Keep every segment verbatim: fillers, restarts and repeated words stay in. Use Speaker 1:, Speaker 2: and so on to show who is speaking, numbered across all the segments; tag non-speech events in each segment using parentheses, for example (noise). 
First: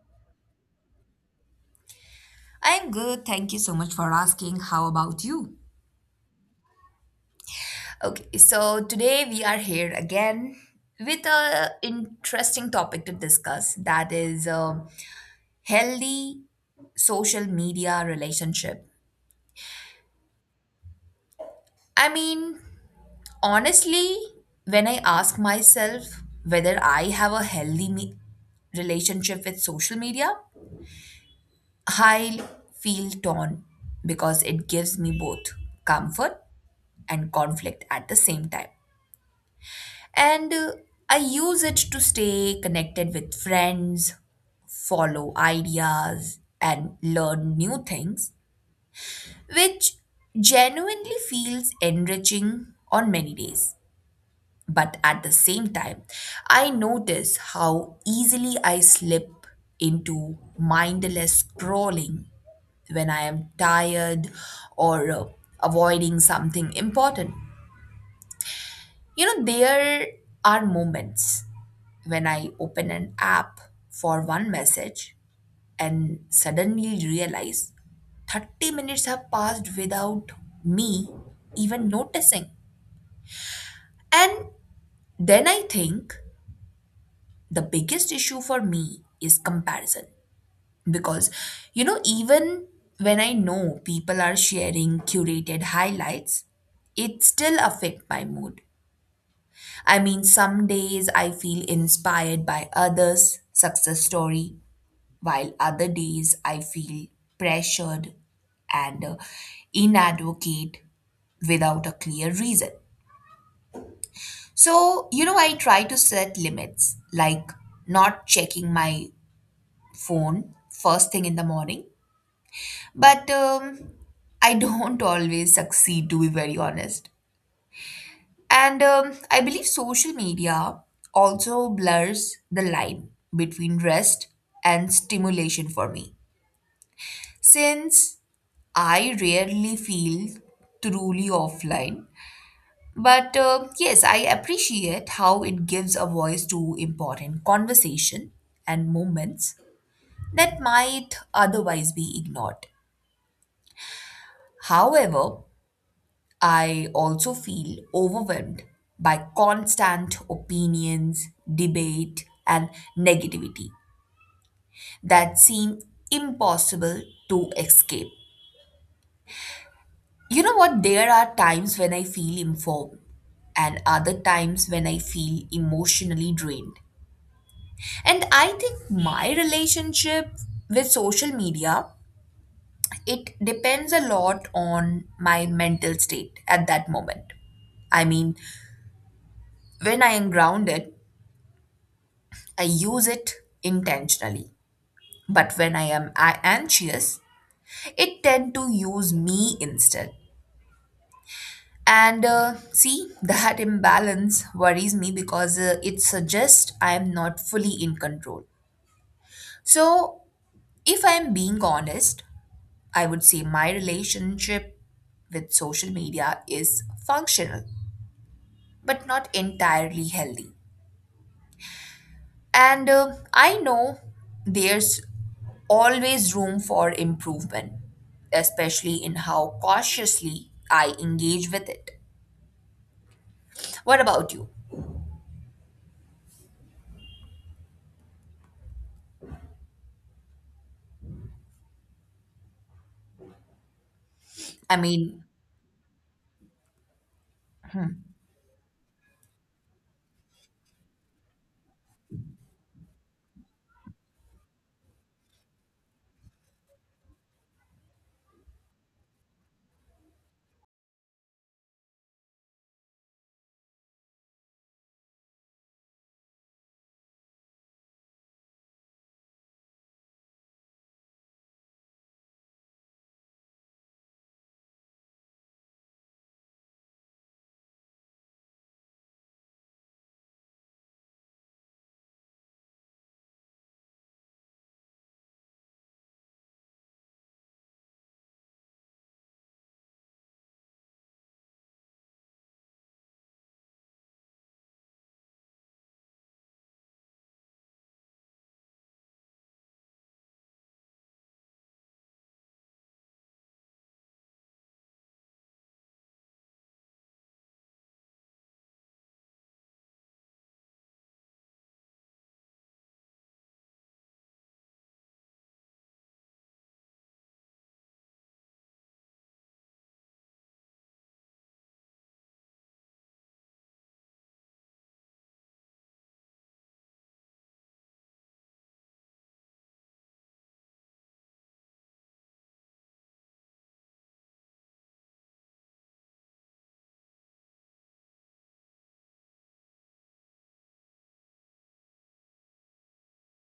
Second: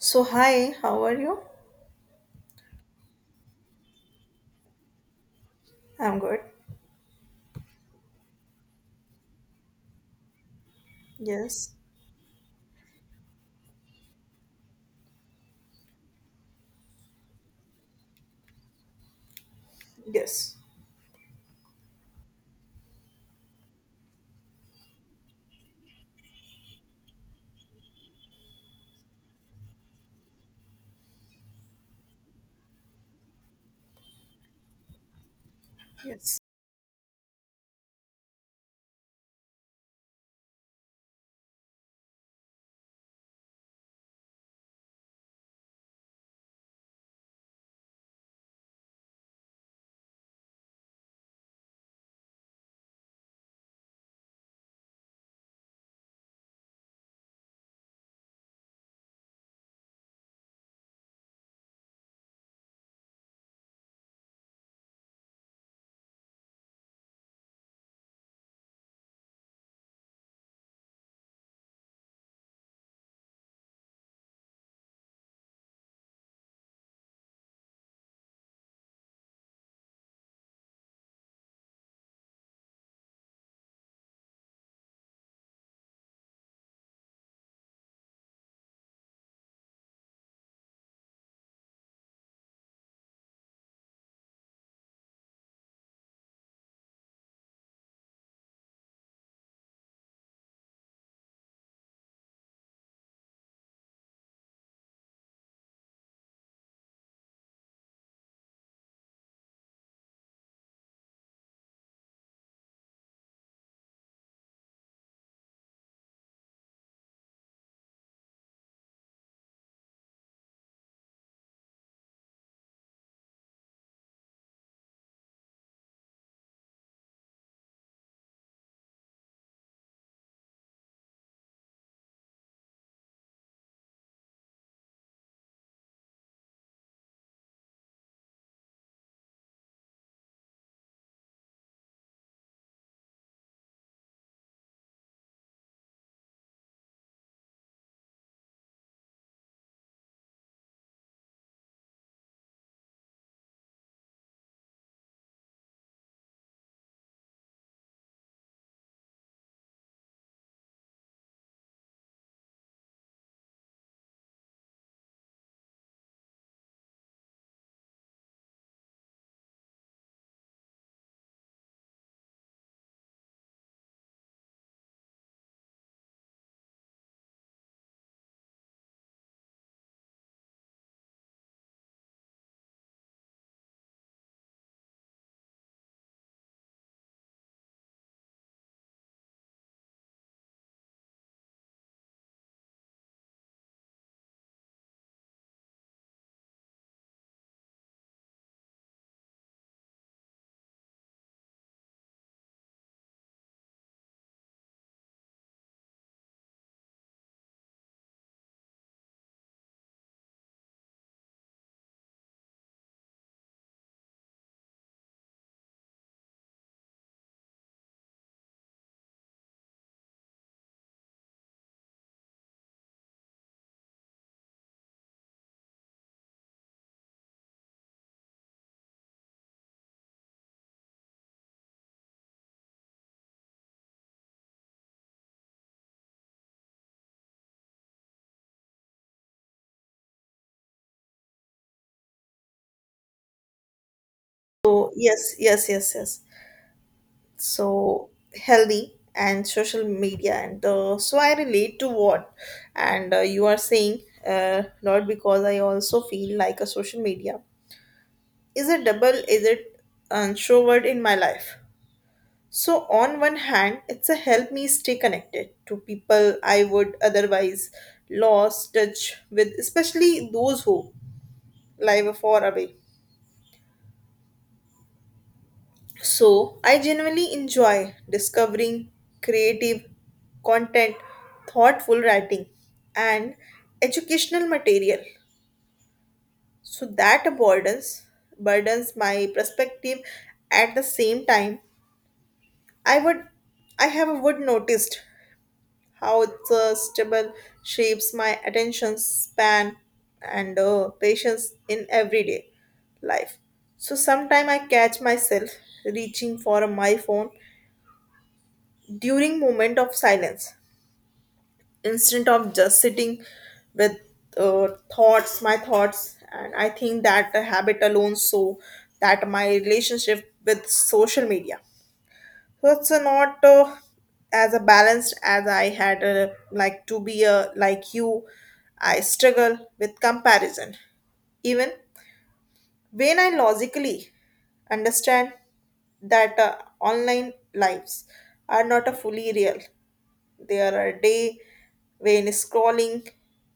Speaker 1: So, hi, how are you?
Speaker 2: I'm good. Thank you so much for asking. How about you?
Speaker 1: I'm good.
Speaker 2: Okay, so today we are here again with
Speaker 1: Yes,
Speaker 2: a interesting topic to discuss that is um healthy social media relationship.
Speaker 1: yes,
Speaker 2: I mean, honestly, when I ask myself whether I have a healthy me- relationship with social media, I feel torn because it gives me both
Speaker 1: yes.
Speaker 2: comfort and conflict at the same time. And uh, I use it to stay connected with friends, follow ideas, and learn new things, which genuinely feels enriching on many days. But at the same time, I notice how easily I slip into mindless scrolling when I am tired or uh, avoiding something important. You know, there are moments when I open an app for one message and suddenly realize thirty minutes have passed without me even noticing. And then I think the biggest issue for me is comparison. Because, you know, even when I know people are sharing curated highlights, it still affect my mood. I mean, some days I feel inspired by others' success story, while other days I feel pressured and uh, inadvocate without a clear reason. So, you know, I try to set limits, like not checking my phone first thing in the morning. But um, I don't (laughs) always succeed, to be very honest. And um, I believe social media also blurs the line between rest and stimulation for me. Since I rarely feel truly offline, but uh, yes, I appreciate how it gives a voice to important conversation and moments that might otherwise be ignored. However, I also feel overwhelmed by constant opinions, debate, and negativity that seem impossible to escape. You know what? There are times when I feel informed, and other times when I feel emotionally drained. And I think my relationship with social media it depends a lot on my mental state at that moment. I mean, when I am grounded, I use it intentionally. But when I am a- anxious, it tend to use me instead. And uh, see, that imbalance worries me because uh, it suggests I am not fully in control. So, if I am being honest, I would say my relationship with social media is functional, but not entirely healthy. And uh, I know there's always room for improvement, especially in how cautiously I engage with it. What about you? I
Speaker 1: So,
Speaker 2: mean,
Speaker 1: yes, yes, yes, yes. So, healthy and social media, and uh, so I relate to what and uh, you are saying, uh, not because I also feel like a social media is a double, is it introvert in my life. So, on one hand, it's a help me stay connected to people I would otherwise lost touch with, especially those who live far away. So I genuinely enjoy discovering creative content, thoughtful writing, and educational material. So that burdens burdens my perspective at the same time. I would I have would noticed how it's uh, stable shapes my attention span and uh, patience in everyday life. So sometime I catch myself reaching for my phone during moment of silence instead of just sitting with uh, thoughts my thoughts. And I think that the habit alone, so that my relationship with social media, so it's uh, not uh, as a balanced as I had uh, like to be, uh, like you. I struggle with comparison. Even when I logically understand that uh, online lives are not a fully real, there are a day when scrolling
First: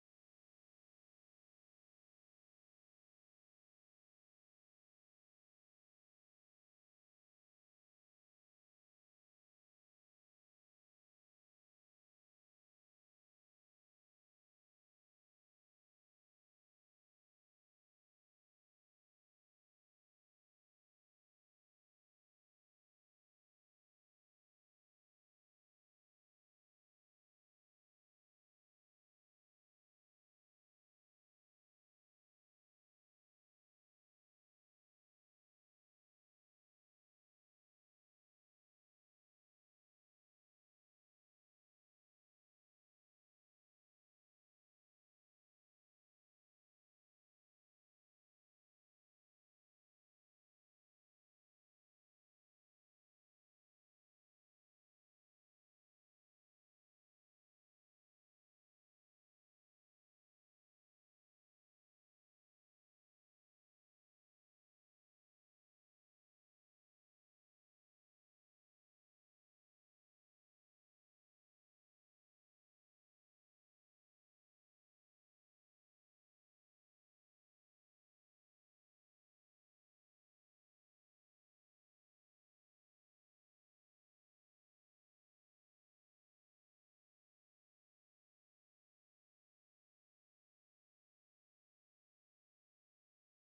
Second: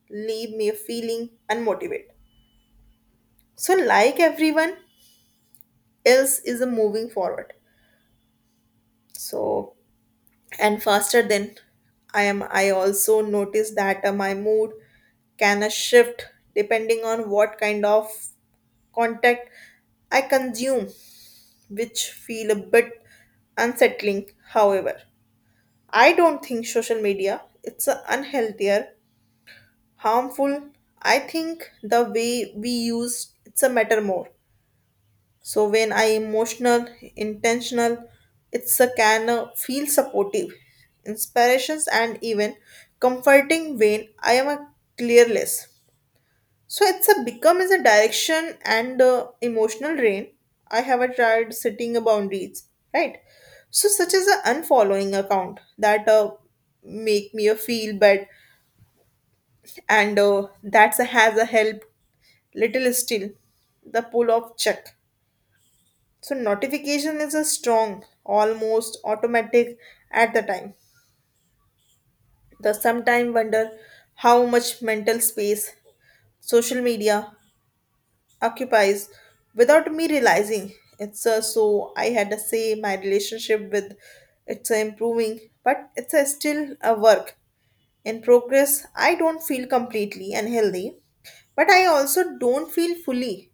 Speaker 1: leave me feeling unmotivated. So like everyone else is uh, moving forward. So and faster than I am. I also notice that uh, my mood can uh, shift depending on what kind of content I consume, which feel a bit unsettling. However, I don't think social media it's a unhealthier harmful. I think the way we use it's a matter more. So when I emotional, intentional, it's a can uh, feel supportive, inspirations and even comforting when I am a clearless. So it's a become as a direction and uh, emotional rain. I have a tried setting a boundaries, right? So such as a unfollowing account that uh, make me a feel bad and uh, that's a, has a help little still the pull of check. So notification is a strong, almost automatic at the time. The sometime wonder how much mental space social media occupies without me realizing. It's a, so I had to say my relationship with it's a improving, but it's a still a work in progress. I don't feel completely and healthy, but I also don't feel fully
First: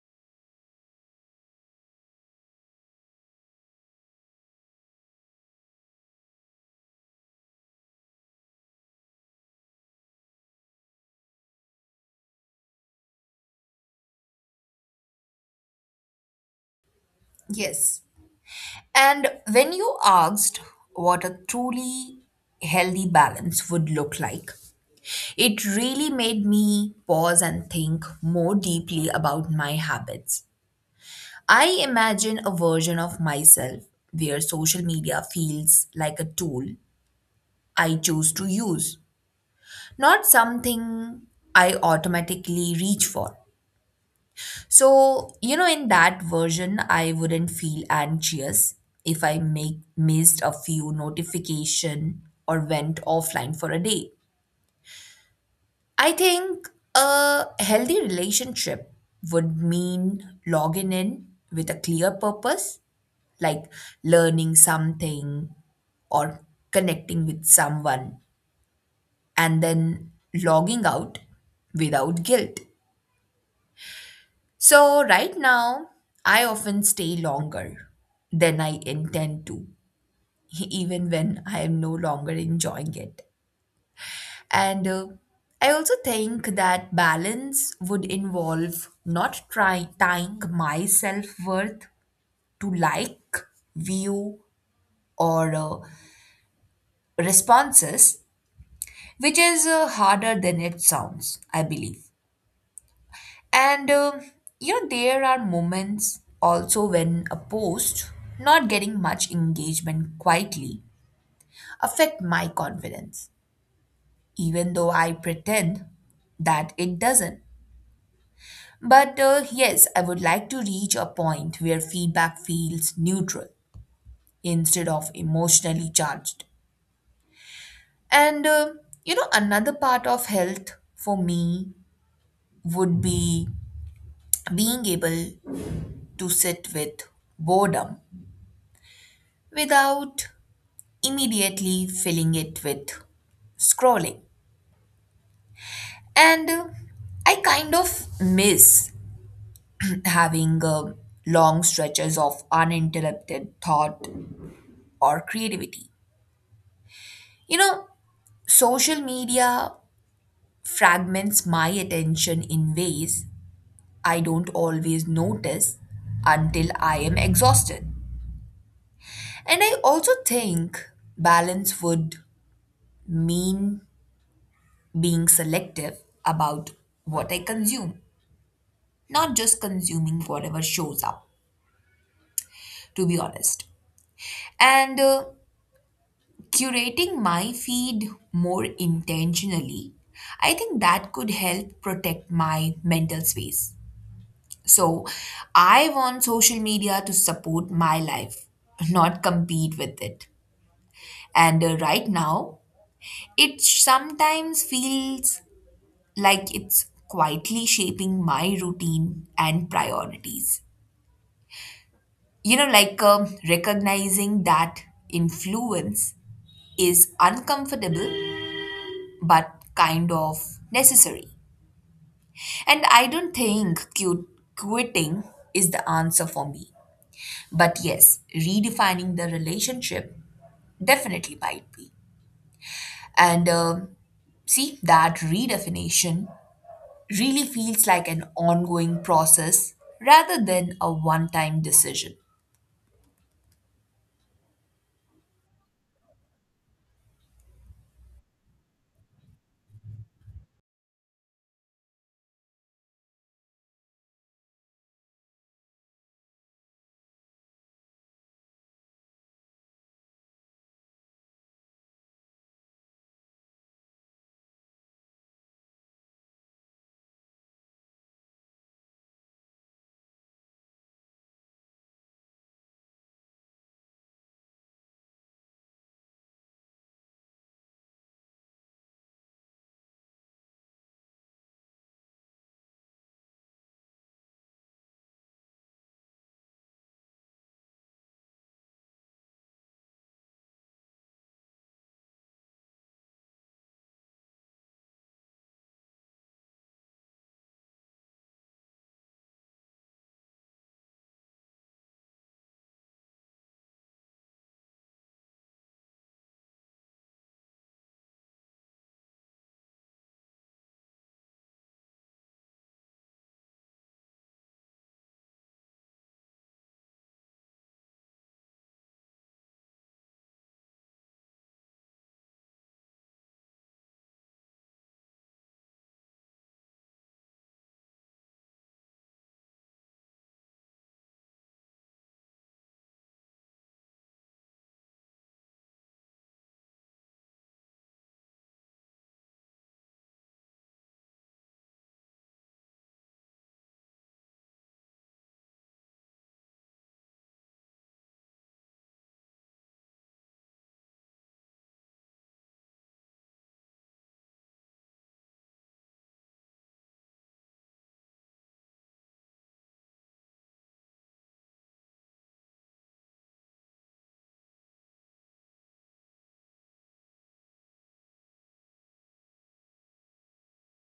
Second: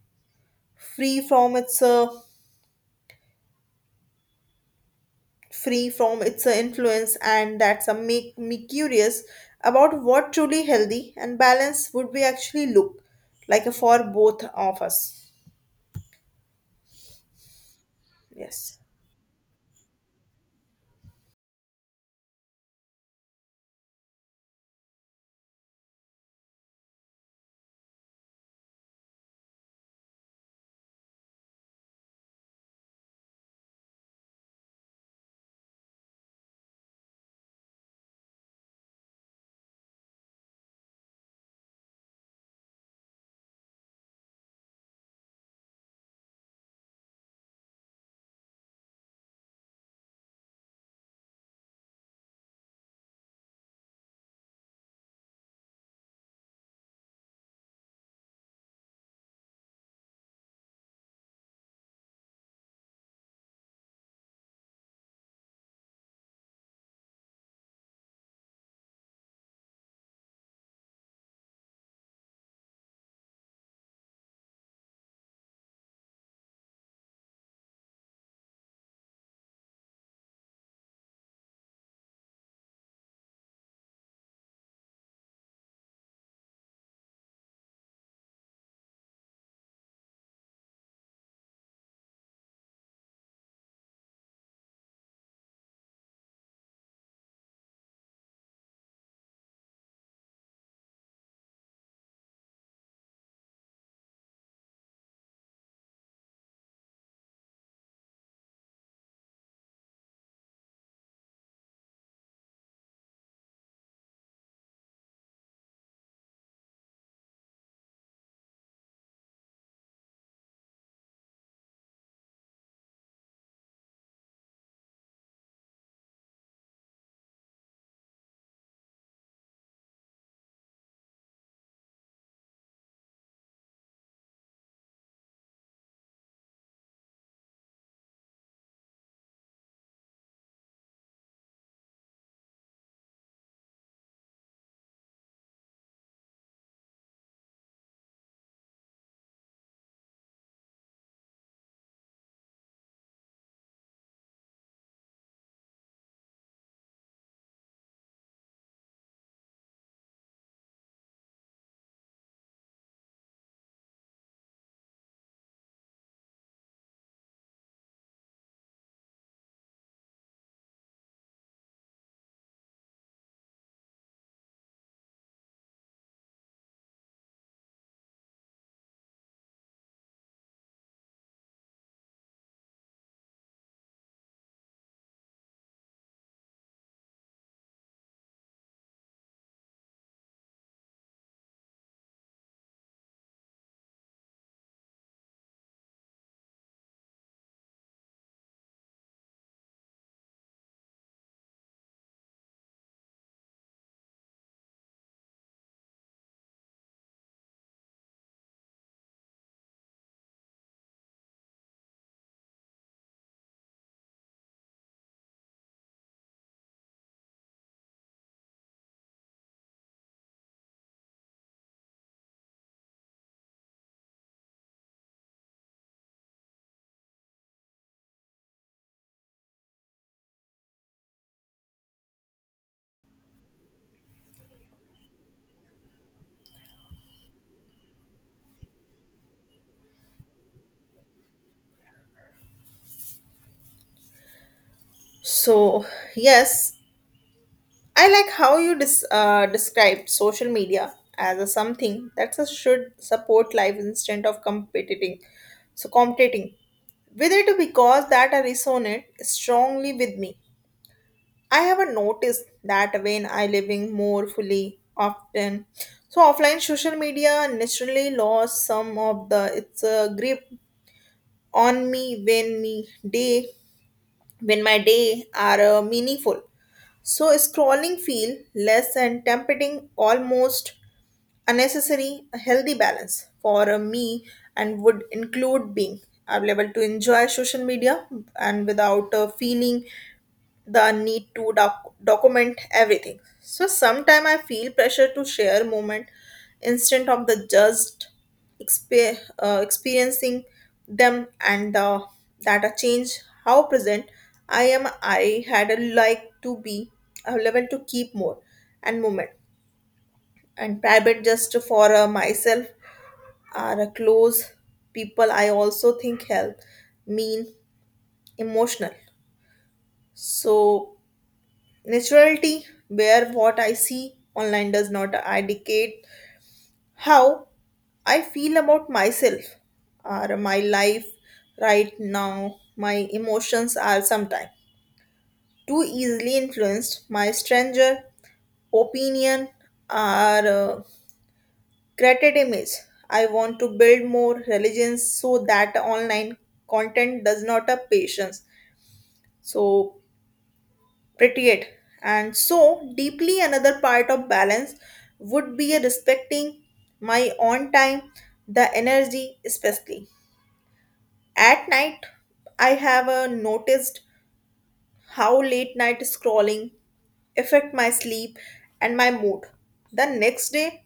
Speaker 1: free from its uh, free from its uh, influence. And that's a make me curious about what truly healthy and balanced would we actually look like for both of us.
Speaker 2: yes.
Speaker 1: Yes.
Speaker 2: And when you asked what a truly healthy balance would look like, it really made me pause and think more deeply about my habits. I imagine a version of myself where social media feels like a tool I choose to use, not something I automatically reach for. So, you know, in that version, I wouldn't feel anxious if I make missed a few notification or went offline for a day. I think a healthy relationship would mean logging in with a clear purpose, like learning something or connecting with someone, and then logging out without guilt. So, right now, I often stay longer than I intend to, (laughs) even when I am no longer enjoying it. And uh, I also think that balance would involve not trying tying my self worth to like, view, or uh, responses, which is uh, harder than it sounds, I believe. And um, you know, there are moments also when a post not getting much engagement quietly affect my confidence, even though I pretend that it doesn't. But uh, yes, I would like to reach a point where feedback feels neutral instead of emotionally charged. And uh, you know, another part of health for me would be being able to sit with boredom without immediately filling it with scrolling. And uh, I kind of miss (clears throat) having uh, long stretches of uninterrupted thought or creativity. You know, social media fragments my attention in ways I don't always notice until I am exhausted. And I also think balance would mean being selective about what I consume not just consuming whatever shows up, to be honest. And uh, curating my feed more intentionally, I think that could help protect my mental space. So I want social media to support my life, not compete with it. And uh, right now, it sometimes feels like it's quietly shaping my routine and priorities. You know like um, recognizing that influence is uncomfortable but kind of necessary, and I don't think cu- quitting is the answer for me, but yes, redefining the relationship definitely might be. And um, see that redefinition really feels like an ongoing process rather than a one time decision.
Speaker 1: So yes, I like how you dis- uh, described social media as a something that should support life instead of competing, so competing with it, because that I resonate strongly with me. I have noticed that when I living more fully often. So offline social media naturally lost some of the its uh, grip on me. When me day, when my day are uh, meaningful, so scrolling feel less and tempting almost unnecessary. A healthy balance for uh, me and would include being available to enjoy social media and without uh, feeling the need to doc- document everything. So sometime I feel pressure to share moment instant of the just expe- uh, experiencing them and the that a change how present I am. I had a like to be available to keep more and moment and private just for uh, myself are a close people. I also think help mean emotional. So naturality, where what I see online does not indicate how I feel about myself or my life right now. My emotions are sometimes too easily influenced. My stranger opinion or uh, created image. I want to build more religions so that online content does not have patience. So pretty. And so, deeply another part of balance would be respecting my own time, the energy, especially. At night, I have uh, noticed how late night scrolling affect my sleep and my mood. The next day,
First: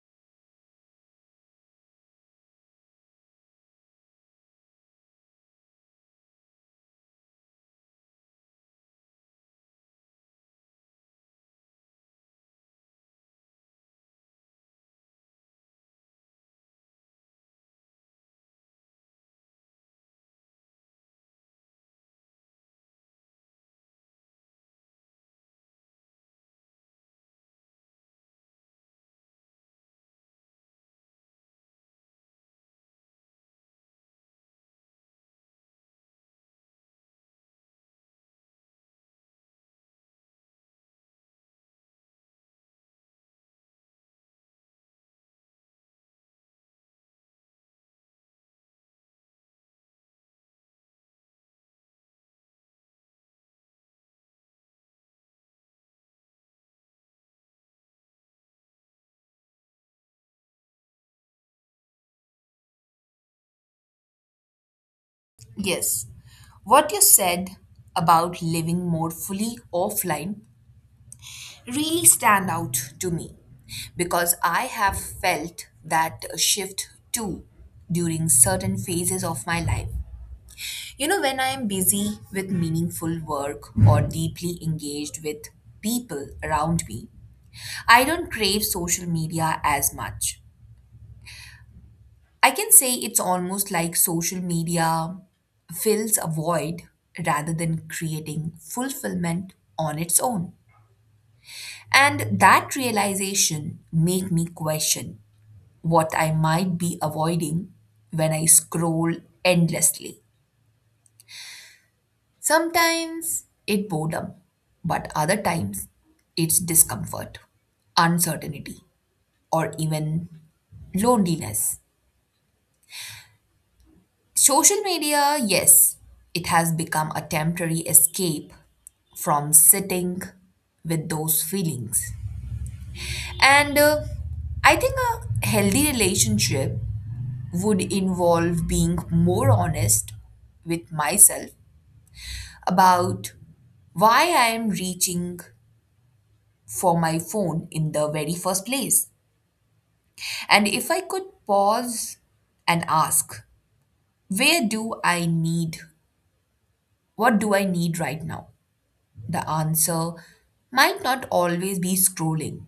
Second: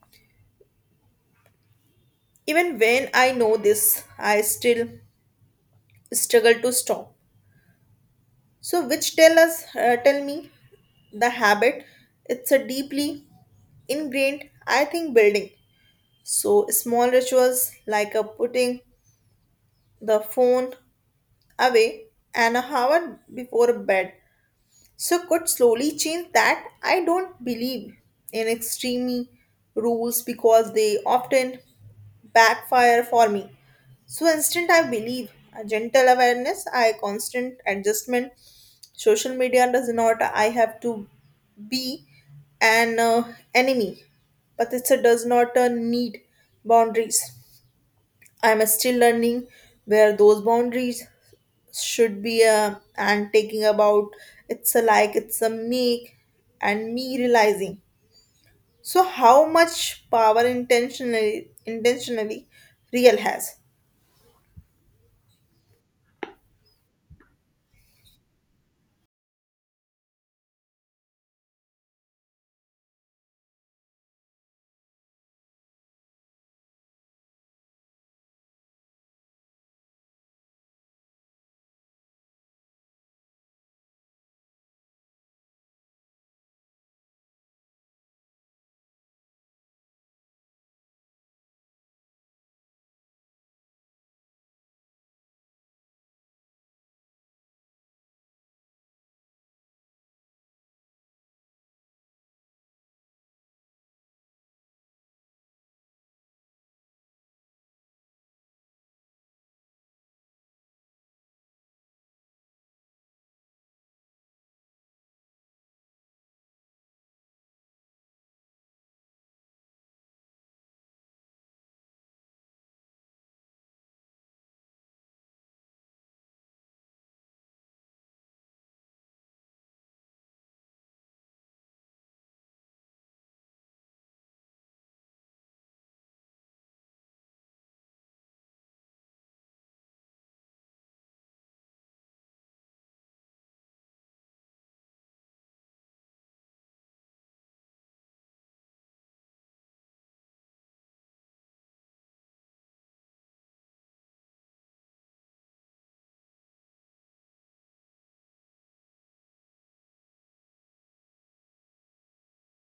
Speaker 1: even when I know this, I still struggle to stop. So, which tell us, uh, tell me, the habit. It's a deeply ingrained, I think, building. So, small rituals like a putting the phone away an hour before bed so could slowly change that. I don't believe in extreme rules because they often backfire for me. So, instead, I believe a gentle awareness, I constant adjustment. Social media does not, I have to be an uh, enemy, but it does not uh, need boundaries. I'm still learning where those boundaries should be, uh, and taking about it's a like it's a make and me realizing so how much power intentionally intentionally real has.
Speaker 2: Yes, what you said about living more fully offline really stand out to me because I have felt that shift too during certain phases of my life. You know, when I am busy with meaningful work or deeply engaged with people around me, I don't crave social media as much. I can say it's almost like social media fills a void rather than creating fulfillment on its own. And that realization made me question what I might be avoiding when I scroll endlessly. Sometimes it boredom, but other times it's discomfort, uncertainty, or even loneliness. Social media, yes, it has become a temporary escape from sitting with those feelings. And uh, I think a healthy relationship would involve being more honest with myself about why I am reaching for my phone in the very first place. And if I could pause and ask, where do I need, what do I need right now? The answer might not always be scrolling.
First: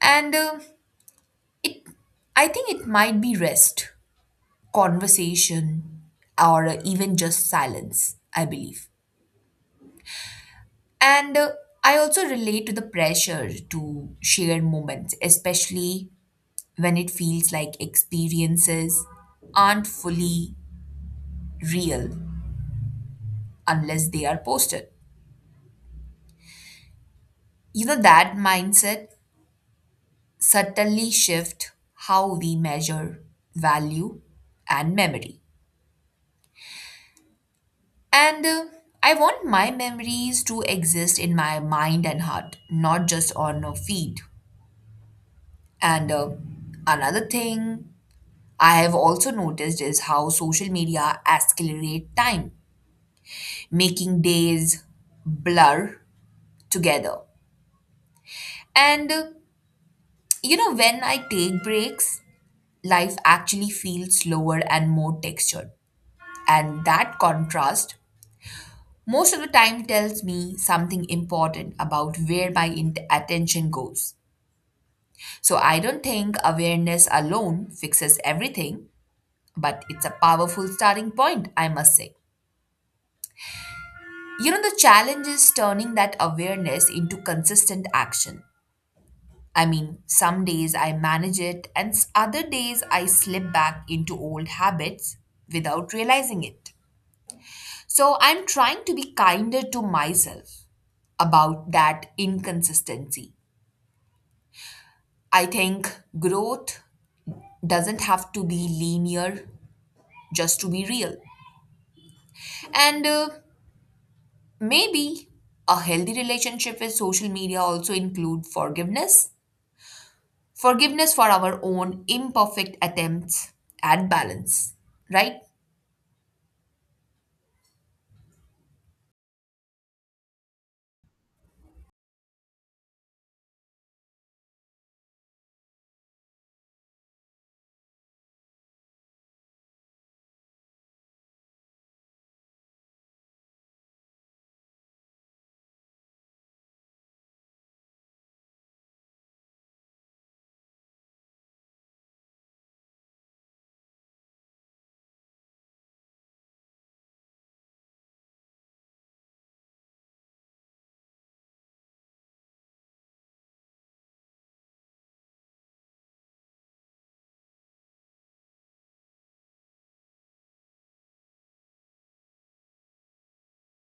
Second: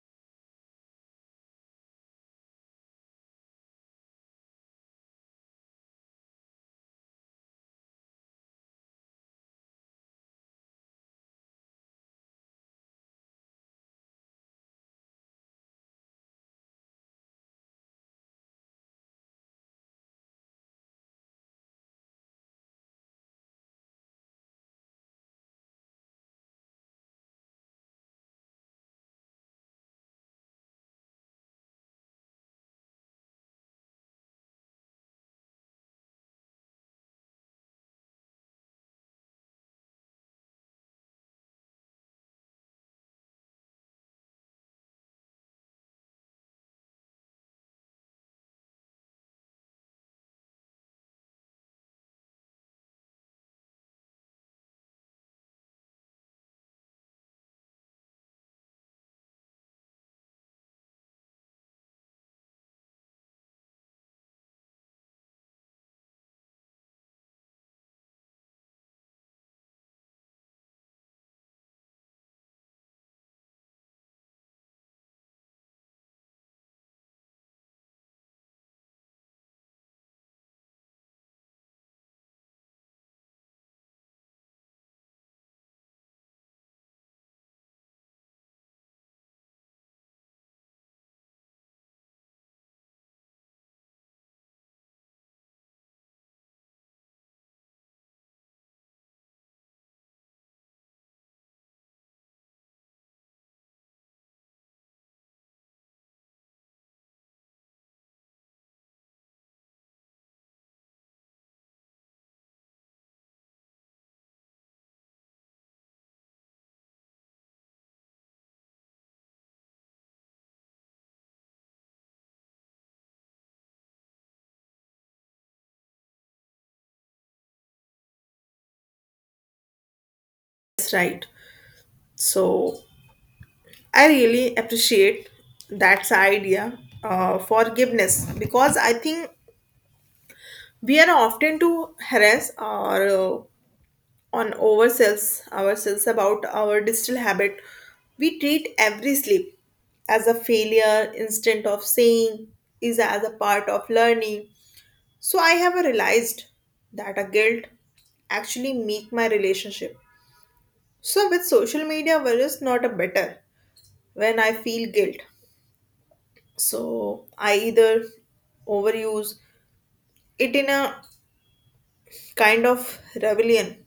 Speaker 2: And uh, it, I think it might be rest, conversation, or uh, even just silence, I believe. And uh, I also relate to the pressure to share moments, especially when it feels like experiences aren't fully real unless they are posted. You know, that mindset subtly shift how we measure value and memory. And uh, I want my memories to exist in my mind and heart, not just on a feed. And uh, another thing I have also noticed is how social media accelerate time, making days blur together. And uh, you know, when I take breaks, life actually feels slower and more textured. And that contrast most of the time tells me something important about where my in- attention goes. So I don't think awareness alone fixes everything, but it's a powerful starting point, I must say. You know, the challenge is turning that awareness into consistent action. I mean, some days I manage it, and s- other days I slip back into old habits without realizing it. So I'm trying to be kinder to myself about that inconsistency. I think growth doesn't have to be linear, just to be real. And uh, maybe a healthy relationship with social media also include forgiveness. Forgiveness for our own imperfect attempts at balance, right?
Speaker 1: That's right. So I really appreciate that's idea, uh, forgiveness, because I think we are often to harass or uh, on ourselves ourselves about our digital habit. We treat every sleep as a failure instead of saying is as a part of learning. So I have realized that a guilt actually make my relationship so with social media versus not a better. When I feel guilt, so I either overuse it in a kind of rebellion.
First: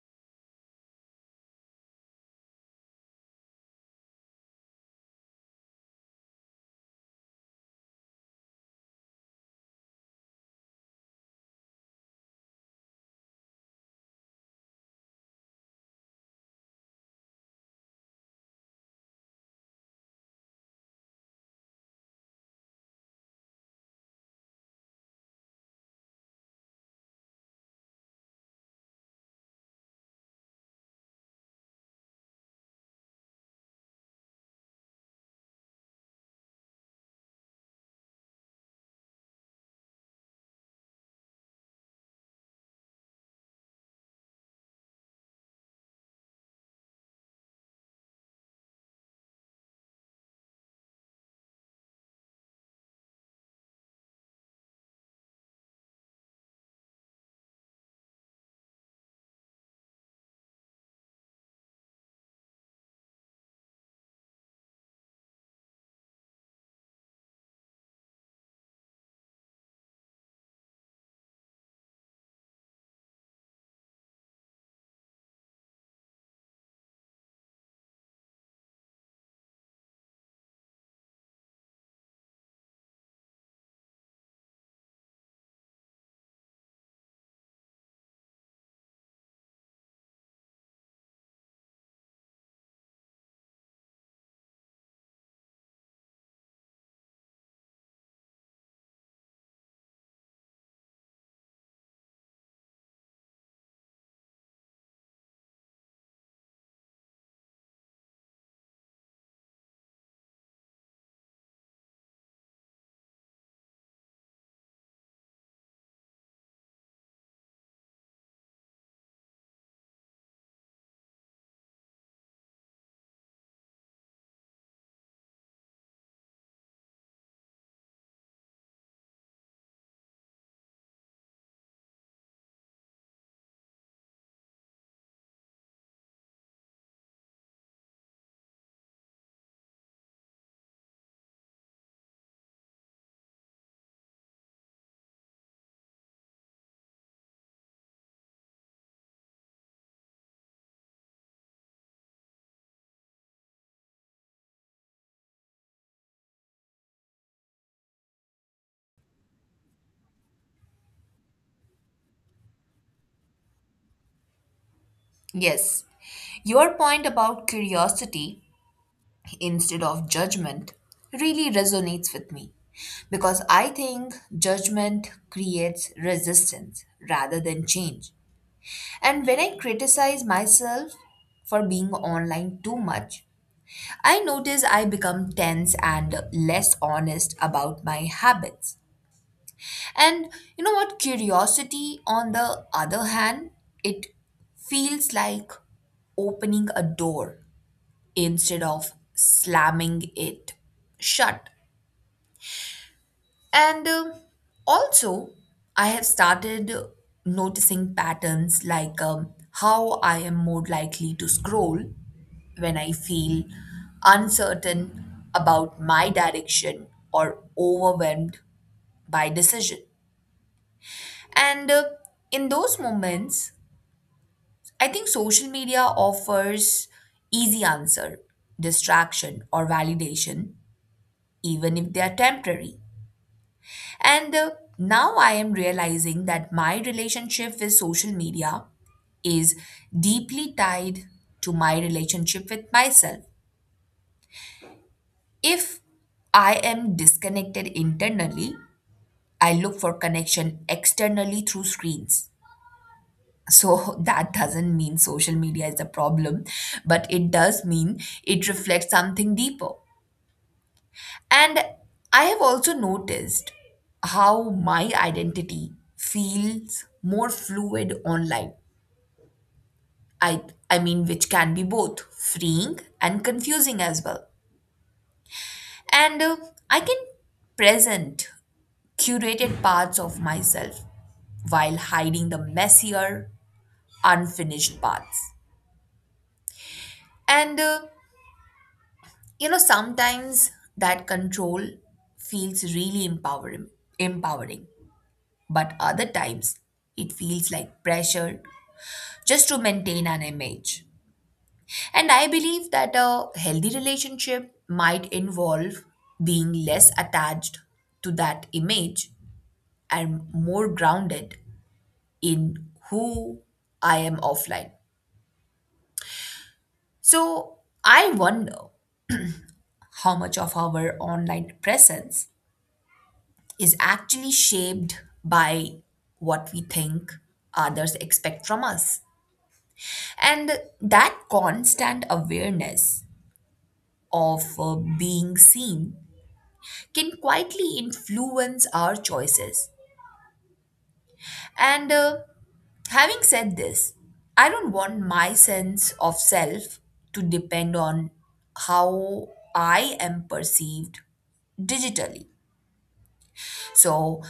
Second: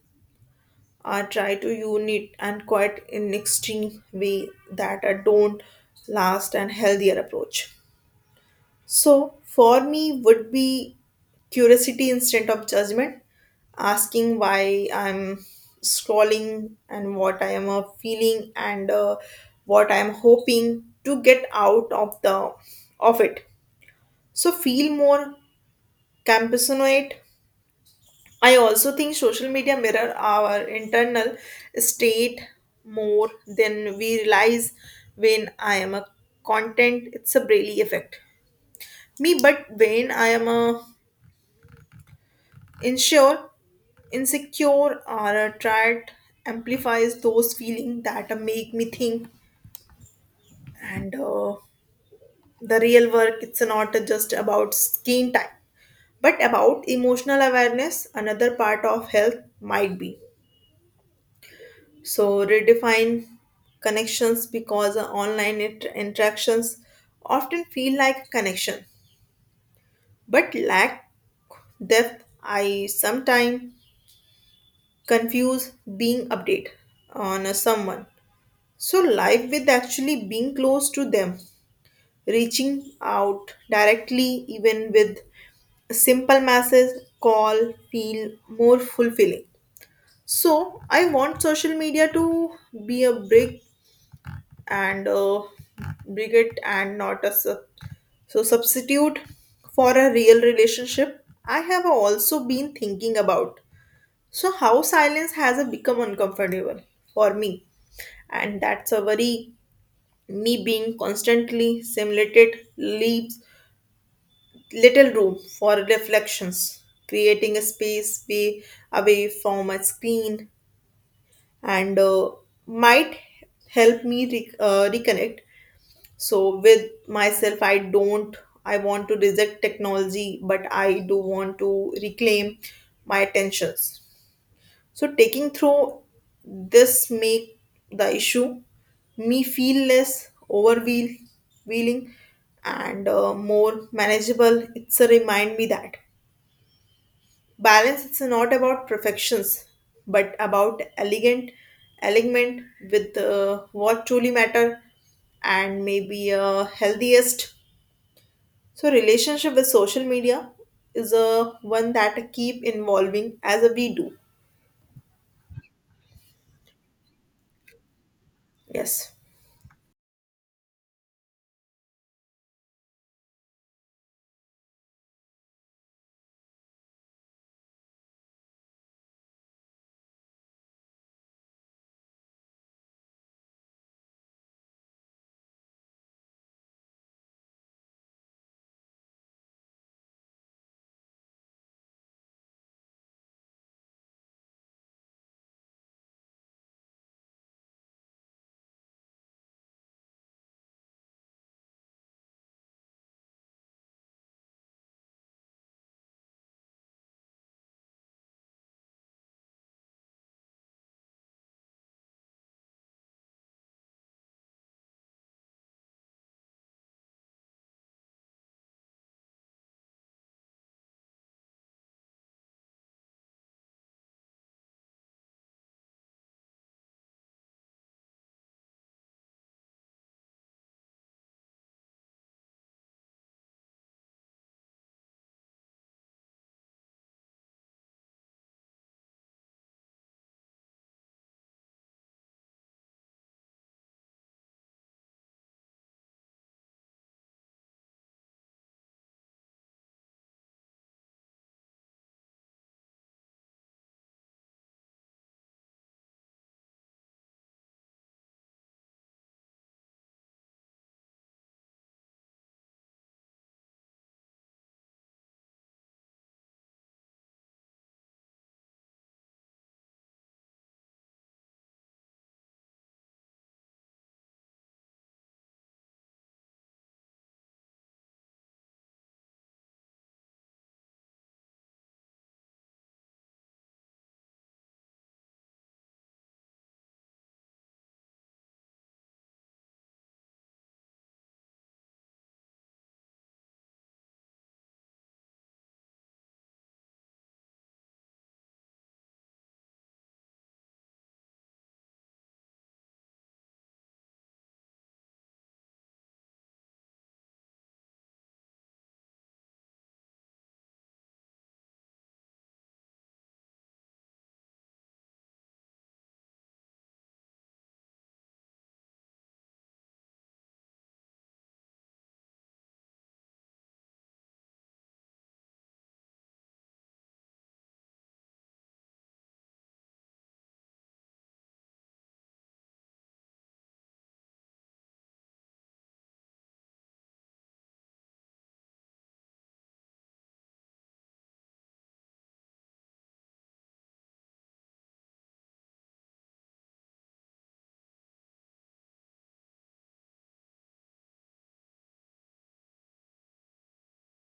Speaker 1: I try to own it and quite in extreme way that I don't last and healthier approach. So for me would be curiosity instead of judgment, asking why I'm scrolling and what I am uh, feeling and uh, what I am hoping to get out of the of it. So feel more compassionate. I also think social media mirror our internal state more than we realize. When I am a content it's a Braille effect. Me but when I am a insure insecure or a triad amplifies those feelings that make me think and uh, the real work it's not just about screen time but about emotional awareness. Another part of health might be so redefine connections, because online inter- interactions often feel like a connection but lack depth. I sometimes confuse being update on a someone so life with actually being close to them. Reaching out directly even with a simple message call feel more fulfilling. So I want social media to be a bridge and uh, bring and not a sub- so substitute for a real relationship. I have also been thinking about so how silence has become uncomfortable for me, and that's a very me being constantly simulated leaves little room for reflections. Creating a space way away from a screen and uh, might help me re- uh, reconnect so with myself. I don't, I want to reject technology, but I do want to reclaim my attentions. So taking through this make the issue me feel less overwheel- wheeling and uh, more manageable. It's a remind me that balance it's not about perfections, but about elegant alignment with uh, what truly matter. And maybe uh, healthiest so relationship with social media is a one that keep involving as we do.
Speaker 2: Yes. Your point about curiosity
Speaker 1: Yes.
Speaker 2: instead of judgment really resonates with me because I think judgment creates resistance rather than change. And when I criticize myself for being online too much, I notice I become tense and less honest about my habits. And you know what? Curiosity, on the other hand, it feels like opening a door instead of slamming it shut. And uh, also, I have started noticing patterns like um, how I am more likely to scroll when I feel uncertain about my direction or overwhelmed by decision. And uh, in those moments, I think social media offers easy answer, distraction or validation, even if they are temporary. And uh, now I am realizing that my relationship with social media is deeply tied to my relationship with myself. If I am disconnected internally, I look for connection externally through screens. So (laughs) that doesn't mean social media is the problem, but it does mean it reflects something deeper. And I have also noticed how my identity feels more fluid online. I I mean which can be both freeing and confusing as well. And uh, I can present curated parts of myself while hiding the messier, unfinished parts. And uh, you know, sometimes that control feels really empowering, empowering, but other times it feels like pressure just to maintain an image. And I believe that a healthy relationship might involve being less attached to that image and more grounded in who I am offline. So I wonder how much of our online presence is actually shaped by what we think others expect from us. And that constant awareness of uh, being seen can quietly influence our choices. And uh, having said this, I don't want my sense of self to depend on how I am perceived digitally. So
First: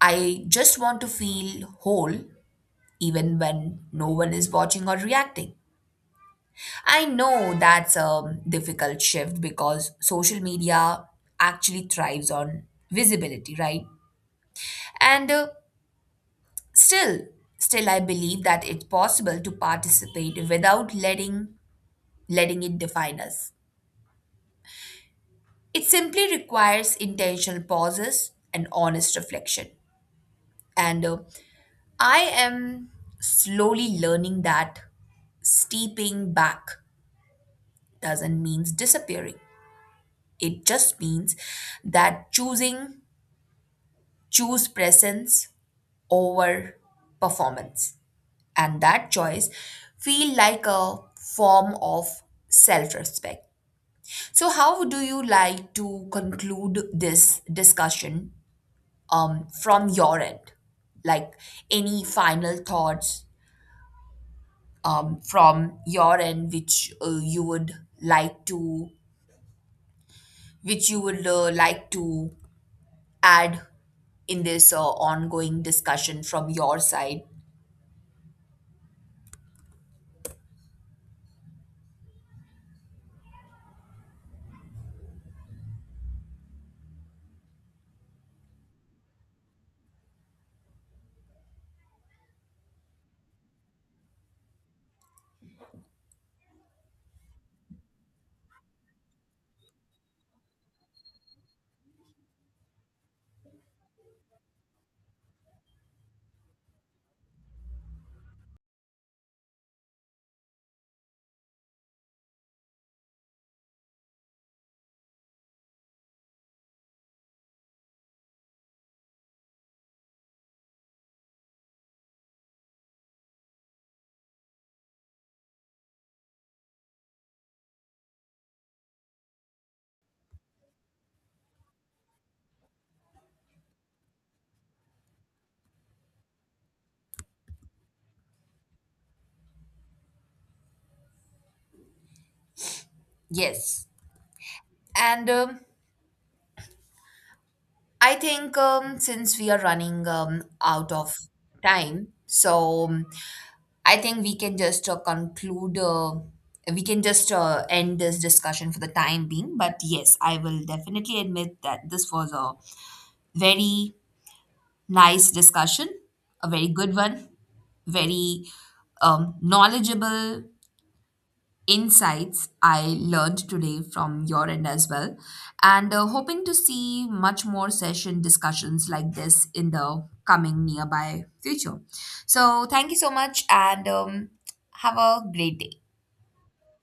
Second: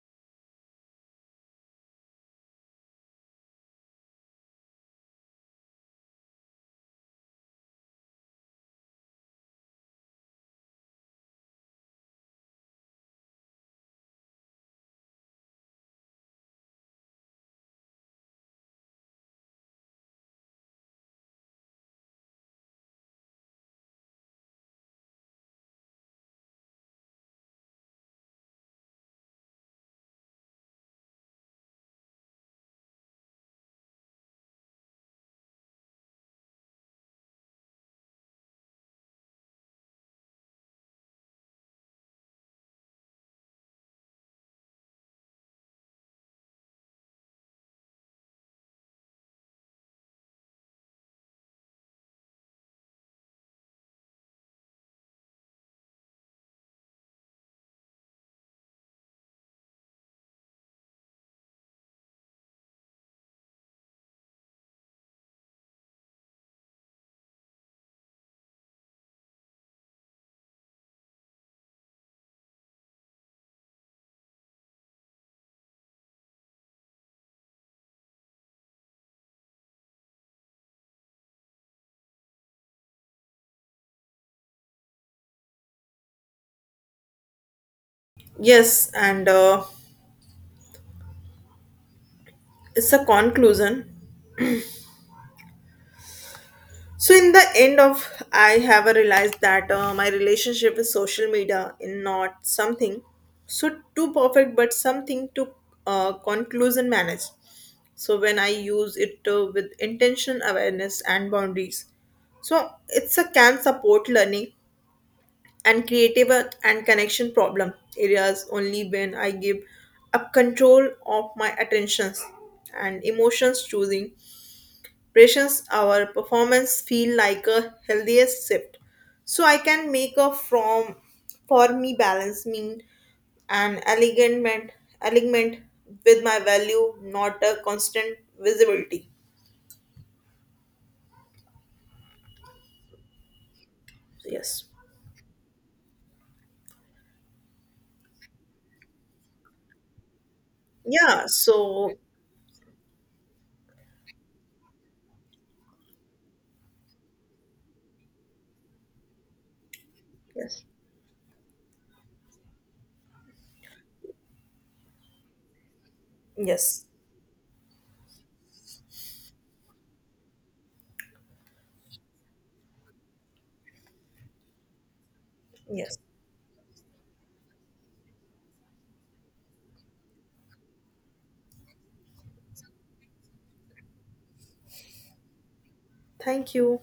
Speaker 2: I just want to feel whole even when no one is watching or reacting. I know that's a difficult shift because social media actually thrives on visibility, right? And uh, Still, still I believe that it's possible to participate without letting letting it define us. It simply requires intentional pauses and honest reflection. And uh, I am slowly learning that steeping back doesn't mean disappearing. It just means that choosing choose presence over performance. And that choice feel like a form of self-respect. So, how do you like to conclude this discussion um, from your end? Like any final thoughts um, from your end, which uh, you would like to, which you would uh, like to add in this uh, ongoing discussion from your side?
Speaker 1: Yes, and uh, it's a conclusion. So in the end of, I have realized that uh, my relationship with social media is not something so too perfect, but something to uh, conclusion manage. So when I use it uh, with intention, awareness, and boundaries, so it's a can support learning and creative uh, and connection problem areas only when I give up control of my attentions and emotions. Choosing patience our performance feel like a healthiest shift, so I can make a from for me balance mean an alignment alignment with my value not a constant visibility.
Speaker 2: Yes,
Speaker 1: Yes.
Speaker 2: and um, I think um, since we are running um, out of
Speaker 1: Yeah, so
Speaker 2: time, so um, I think we can just uh, conclude, uh, we can just uh, end this discussion for the time being. But yes, I
Speaker 1: yes,
Speaker 2: will definitely admit that this was a very nice discussion, a very
Speaker 1: yes,
Speaker 2: good one, very um, knowledgeable insights I learned today from your end as well. And
Speaker 1: yes,
Speaker 2: uh, hoping to see much more session discussions like this in the coming nearby future. So, thank you so much and um, have a great day.
Speaker 1: thank you.